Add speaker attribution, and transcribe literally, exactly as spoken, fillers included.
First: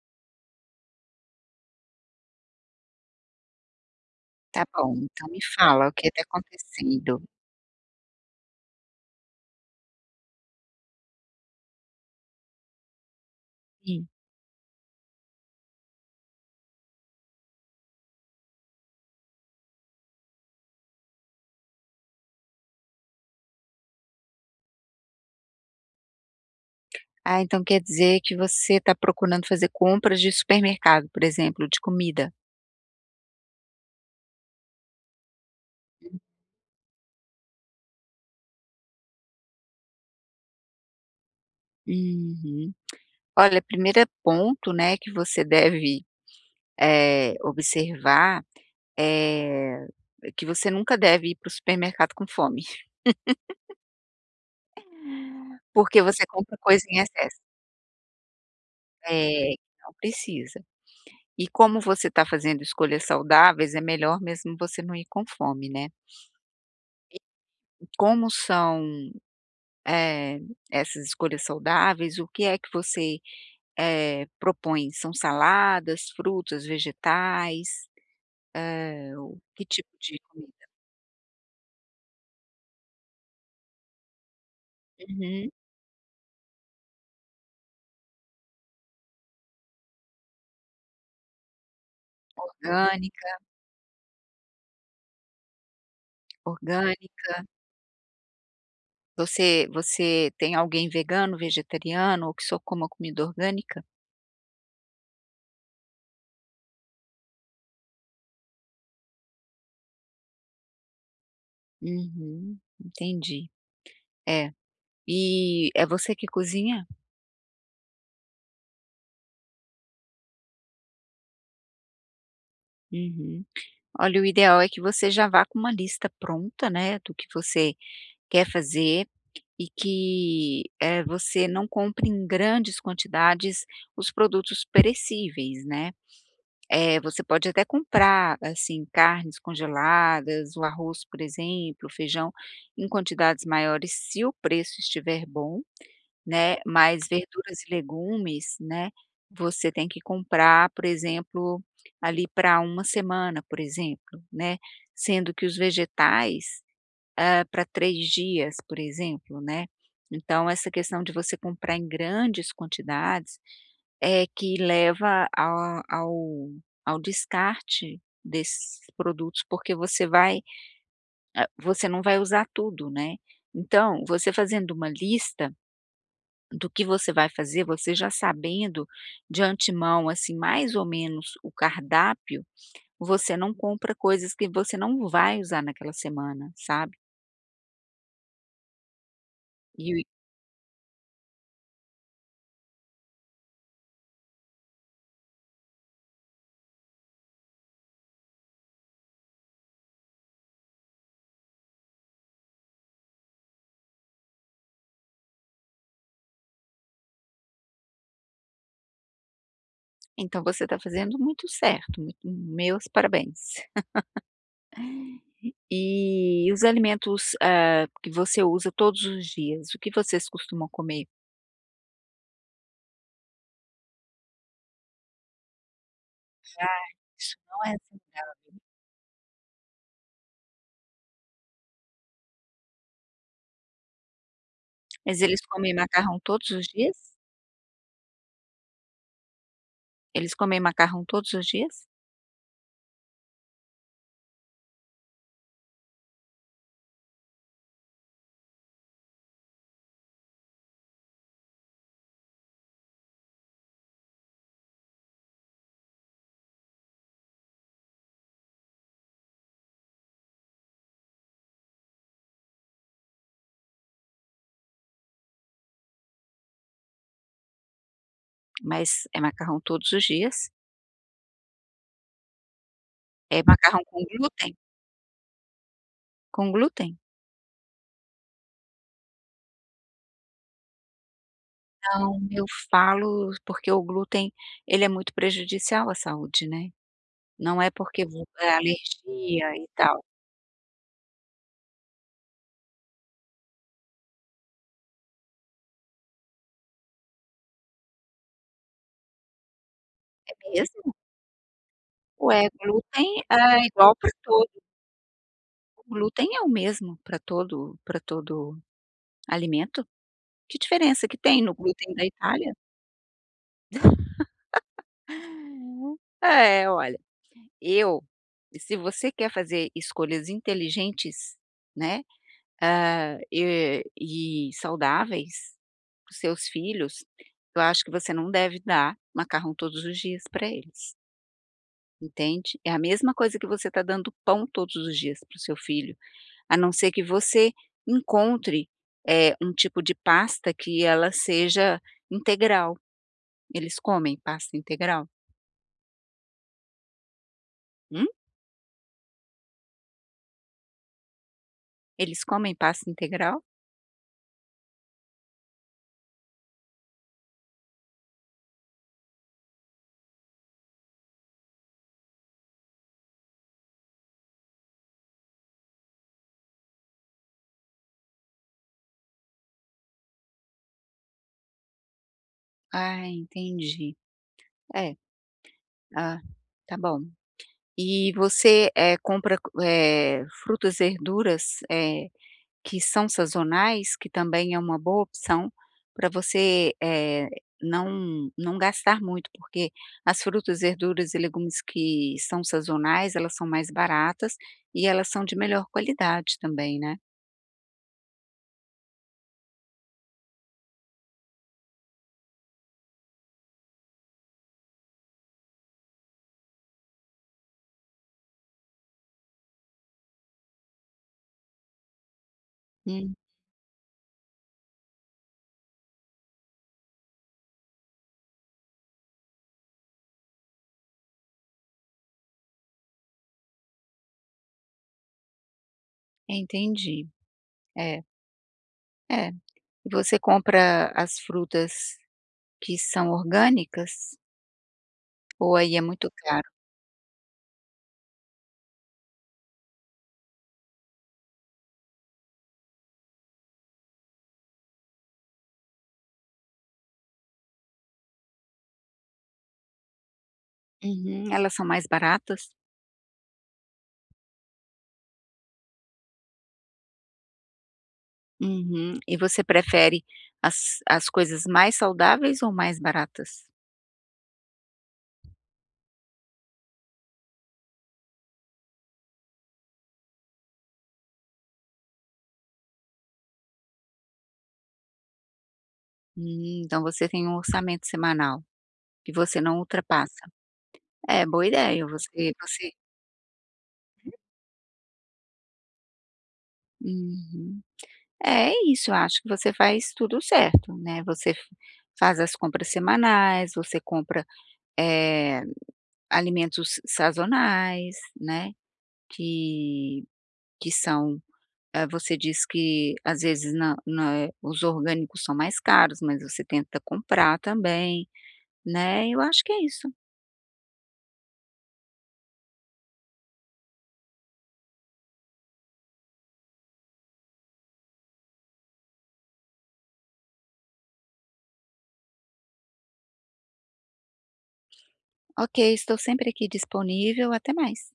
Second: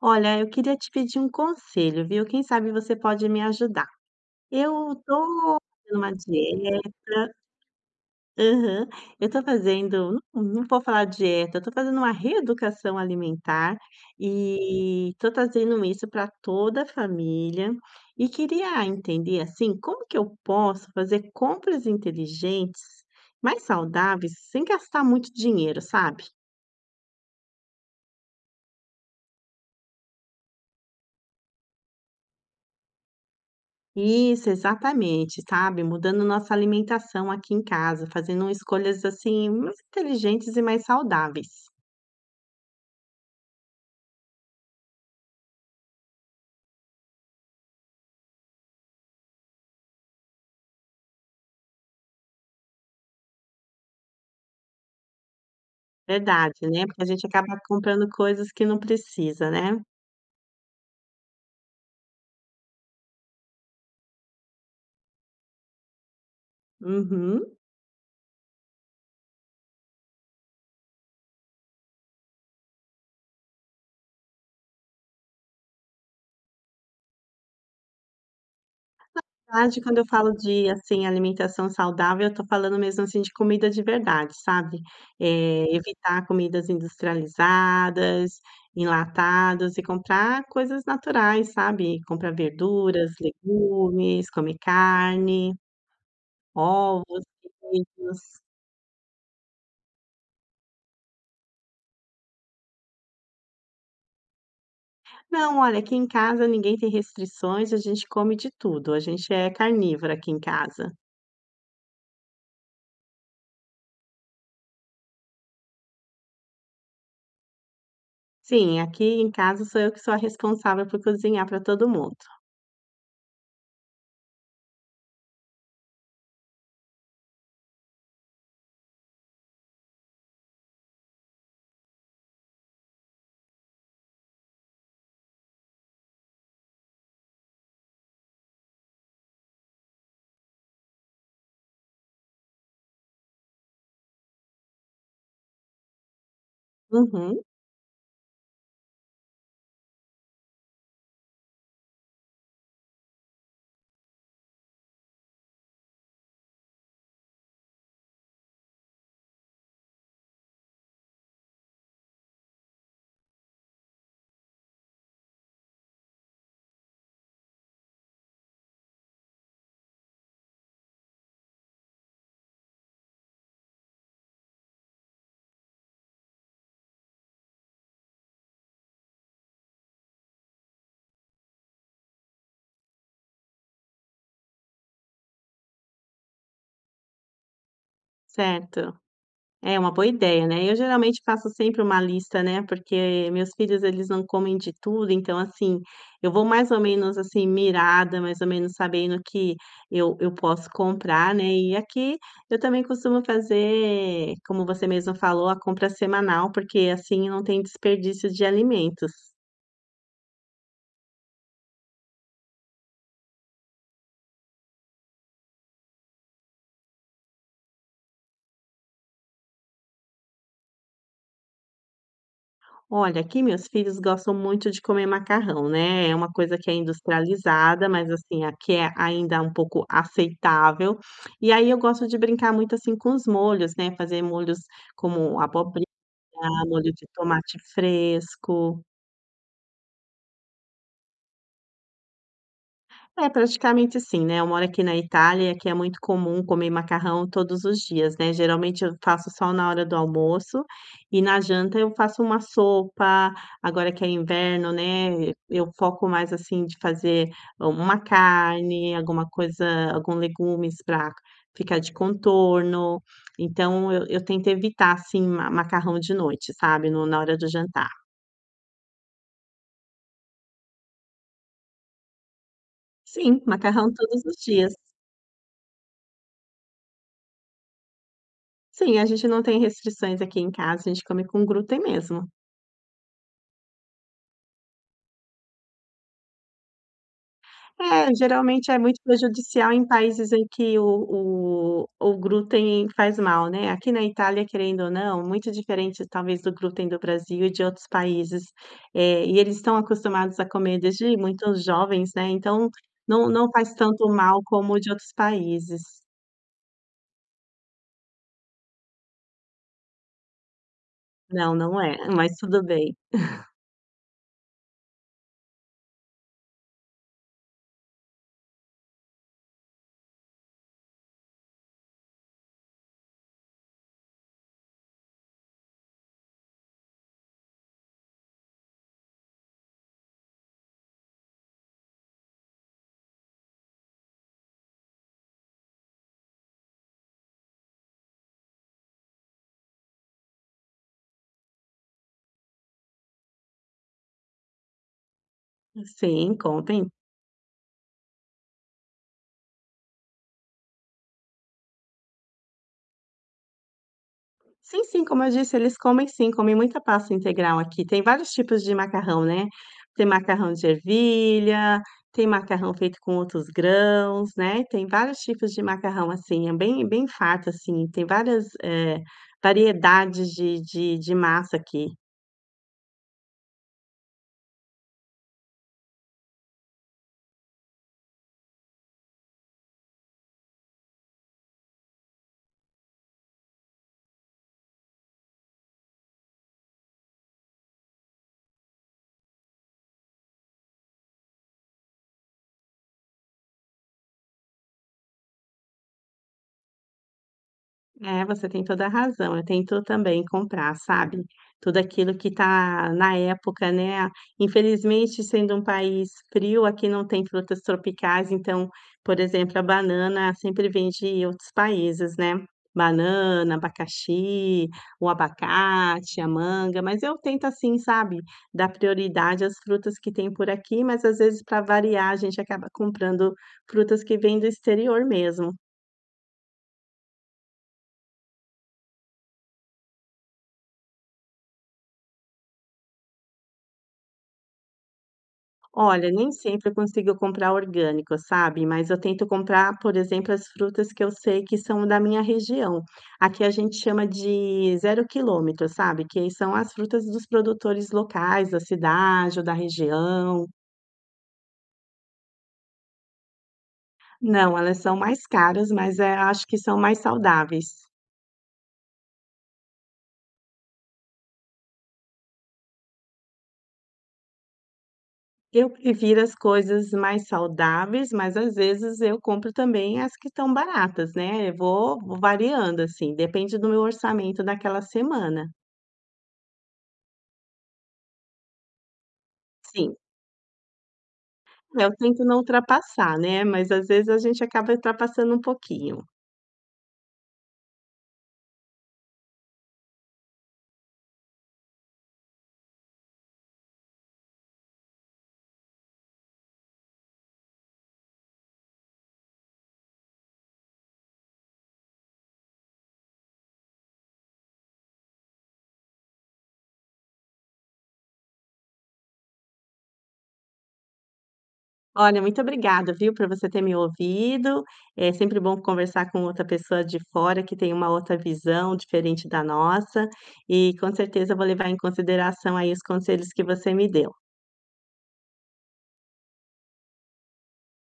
Speaker 1: Olha, eu queria te pedir um conselho, viu? Quem sabe você pode me ajudar.
Speaker 2: Tá bom,
Speaker 1: Eu
Speaker 2: então me
Speaker 1: tô
Speaker 2: fala o
Speaker 1: fazendo
Speaker 2: que
Speaker 1: uma
Speaker 2: está
Speaker 1: dieta,
Speaker 2: acontecendo.
Speaker 1: aham, eu tô fazendo, não, não vou falar dieta, eu tô fazendo uma reeducação alimentar
Speaker 2: Hum.
Speaker 1: e tô trazendo isso para toda a família e queria entender assim, como que eu posso fazer compras inteligentes, mais saudáveis, sem gastar muito dinheiro, sabe?
Speaker 2: Ah, então quer dizer que você está procurando fazer compras de supermercado, por exemplo, de comida.
Speaker 1: Isso, exatamente, sabe, mudando nossa alimentação aqui em casa, fazendo escolhas, assim, mais inteligentes e mais saudáveis.
Speaker 2: Uhum. Olha, primeiro ponto, né, que você deve, eh, observar, é que você nunca deve ir para o supermercado com fome, porque você compra
Speaker 1: Verdade,
Speaker 2: coisa
Speaker 1: né,
Speaker 2: em
Speaker 1: porque a gente
Speaker 2: excesso.
Speaker 1: acaba comprando coisas que não
Speaker 2: É,
Speaker 1: precisa, né.
Speaker 2: não precisa. E como você está fazendo escolhas saudáveis, é melhor mesmo você não ir com fome, né.
Speaker 1: Uhum.
Speaker 2: Como são eh, essas escolhas saudáveis, o que é que você, eh, propõe? São saladas, frutas, vegetais? Eh, o
Speaker 1: Na
Speaker 2: que
Speaker 1: verdade,
Speaker 2: tipo
Speaker 1: quando eu
Speaker 2: de
Speaker 1: falo
Speaker 2: comida?
Speaker 1: de, assim, alimentação saudável, eu tô falando mesmo, assim, de comida de verdade, sabe.
Speaker 2: Uhum.
Speaker 1: Eh, evitar comidas industrializadas, enlatados e comprar coisas naturais, sabe, comprar verduras,
Speaker 2: Orgânica,
Speaker 1: legumes, comer carne. Ovos,
Speaker 2: orgânica.
Speaker 1: queijos.
Speaker 2: Você você tem alguém vegano, vegetariano ou que só coma comida orgânica?
Speaker 1: Não, olha, aqui em casa ninguém tem restrições, a gente come de tudo, a gente é carnívora aqui em casa.
Speaker 2: Uhum, entendi. É. E é você que cozinha?
Speaker 1: Sim, aqui em casa sou eu que sou a responsável por cozinhar para todo mundo.
Speaker 2: Uhum. Olha, o ideal é que você já vá com uma lista pronta, né, do que você quer fazer. E que, eh, você não compre em grandes quantidades os produtos perecíveis, né. Eh, você pode até comprar, assim, carnes congeladas, o arroz, por exemplo, o feijão, em quantidades maiores se o preço estiver bom, né, mas
Speaker 1: Uhum,
Speaker 2: verduras e legumes, né, você tem que comprar, por exemplo, ali para uma semana, por exemplo, né, sendo que os vegetais ah, para três dias, por exemplo, né. Então essa questão de você comprar em grandes quantidades é que leva a ao ao descarte desses produtos, porque você vai ah, você não vai usar tudo, né. Então, você fazendo uma lista do que você vai fazer, você já sabendo de antemão, assim, mais ou menos o cardápio, você não compra coisas que você não vai usar naquela semana, sabe.
Speaker 1: certo. É uma boa ideia, né. Eu geralmente faço sempre uma lista, né, porque meus filhos eles não comem de tudo, então, assim, eu vou mais ou menos, assim, mirada, mais ou menos sabendo que eu eu posso comprar, né. E aqui eu também costumo fazer, como você mesmo falou, a compra semanal, porque assim não tem desperdício de alimentos.
Speaker 2: Então você está fazendo muito certo, muito meus parabéns. E os alimentos, hã, que você usa todos os dias, o que vocês costumam comer?
Speaker 1: Olha, aqui meus filhos gostam muito de comer macarrão, né? É uma coisa que é
Speaker 2: Ah, isso não é
Speaker 1: industrializada,
Speaker 2: assim.
Speaker 1: mas assim, aqui é ainda um pouco aceitável. E aí eu gosto de brincar muito assim com os molhos, né? Fazer molhos
Speaker 2: Mas eles
Speaker 1: como
Speaker 2: comem
Speaker 1: abobrinha,
Speaker 2: macarrão todos os
Speaker 1: molho de
Speaker 2: dias?
Speaker 1: tomate fresco.
Speaker 2: Eles comem macarrão todos os dias?
Speaker 1: É, praticamente sim, né, eu moro aqui na Itália, aqui é muito comum comer macarrão todos os dias, né, geralmente eu faço só na hora do almoço, e na janta eu faço uma sopa, agora que é inverno, né, eu foco mais, assim, de fazer uma carne, alguma coisa, algum legumes para ficar de contorno, então eu eu tento evitar, assim, ma macarrão de noite, sabe, no na hora do jantar.
Speaker 2: Mas é macarrão todos os dias? É
Speaker 1: Sim,
Speaker 2: macarrão
Speaker 1: macarrão
Speaker 2: com
Speaker 1: todos os
Speaker 2: glúten?
Speaker 1: dias.
Speaker 2: Com glúten?
Speaker 1: Sim, a gente não tem restrições aqui em casa, a gente come com glúten
Speaker 2: Não,
Speaker 1: mesmo.
Speaker 2: eu falo porque o glúten, ele é muito prejudicial à saúde, né. Não é porque
Speaker 1: É,
Speaker 2: vo é
Speaker 1: geralmente é muito
Speaker 2: alergia e
Speaker 1: prejudicial em
Speaker 2: tal,
Speaker 1: países em que o o o glúten faz mal, né. Aqui na Itália, querendo ou não, muito diferente talvez do glúten do Brasil e de outros países, eh, e eles estão
Speaker 2: é
Speaker 1: acostumados a comer
Speaker 2: mesmo?
Speaker 1: desde muito jovens, né,
Speaker 2: Ué,
Speaker 1: então
Speaker 2: glúten
Speaker 1: não
Speaker 2: é
Speaker 1: não faz
Speaker 2: igual
Speaker 1: tanto
Speaker 2: para
Speaker 1: mal
Speaker 2: todo
Speaker 1: como o de outros
Speaker 2: o
Speaker 1: países.
Speaker 2: glúten é o mesmo para todo para todo alimento. Que diferença que tem no
Speaker 1: Não, não
Speaker 2: glúten
Speaker 1: é,
Speaker 2: da
Speaker 1: mas
Speaker 2: Itália?
Speaker 1: tudo bem.
Speaker 2: É, olha, eu se você quer fazer escolhas inteligentes, né, hã, e e saudáveis para os seus filhos, eu acho que você não deve dar macarrão todos os dias para eles, entende? É a mesma coisa que você está dando pão todos os dias para o seu filho. A não ser que você encontre, eh, um tipo de pasta que ela seja integral. Eles comem pasta integral?
Speaker 1: Sim, contem.
Speaker 2: Hum? Eles comem pasta integral?
Speaker 1: Sim, sim, como eu disse, eles comem sim, comem muita pasta integral aqui. Tem vários tipos de macarrão, né? Tem macarrão de ervilha, tem macarrão feito com outros grãos, né? Tem vários tipos de macarrão assim, é bem, bem farto assim. Tem várias eh, variedades de, de, de massa aqui.
Speaker 2: Ah, entendi. É, ah, tá bom. E você, eh, compra, eh, frutas, verduras, eh que são sazonais, que também é uma boa opção para você, eh, não não gastar muito, porque as frutas, verduras e legumes que são sazonais, elas são mais baratas e elas são de melhor qualidade também, né.
Speaker 1: É, você tem toda a razão. Eu tento também comprar, sabe, tudo aquilo que tá na época, né. Infelizmente, sendo um país frio, aqui não tem frutas tropicais, então, por exemplo, a banana sempre vem de outros países, né.
Speaker 2: Hum.
Speaker 1: Banana, abacaxi, o abacate, a manga, mas eu tento assim, sabe, dar prioridade às frutas que tem por aqui, mas às vezes, para variar, a gente acaba comprando frutas que vêm do exterior mesmo.
Speaker 2: Entendi. É, é. E você compra as frutas que são orgânicas ou aí é muito
Speaker 1: Olha, nem
Speaker 2: caro?
Speaker 1: sempre eu consigo comprar orgânico, sabe? Mas eu tento comprar, por exemplo, as frutas que eu sei que são da minha região. Aqui a gente chama de zero quilômetro, sabe? Que são as frutas dos produtores locais, da cidade ou da região.
Speaker 2: Uhum, elas são mais baratas?
Speaker 1: Não, elas são mais caras, mas é, acho que são mais saudáveis.
Speaker 2: Uhum. E você prefere as as coisas mais saudáveis ou mais baratas?
Speaker 1: Eu prefiro as coisas mais saudáveis, mas às vezes eu compro também as que estão baratas, né? Eu vou vou variando, assim, depende do meu orçamento daquela semana.
Speaker 2: Hum, então você tem um orçamento semanal que você não
Speaker 1: Sim.
Speaker 2: ultrapassa. É, boa
Speaker 1: É,
Speaker 2: ideia,
Speaker 1: eu tento
Speaker 2: você
Speaker 1: não
Speaker 2: você
Speaker 1: ultrapassar, né, mas às vezes a gente acaba ultrapassando um pouquinho.
Speaker 2: uhum. É isso, eu acho que você faz tudo certo, né, você f faz as compras semanais, você compra, eh, alimentos sazonais, né, que que são, eh, você diz que às vezes na na os orgânicos são mais caros, mas você tenta comprar também, né, eu acho que é isso.
Speaker 1: Olha, muito obrigada, viu, por você ter me ouvido. É sempre bom conversar com outra pessoa de fora que tem uma outra visão diferente da nossa, e com certeza eu vou levar em consideração aí os conselhos que você me deu.
Speaker 2: Ok, estou sempre aqui disponível, até mais.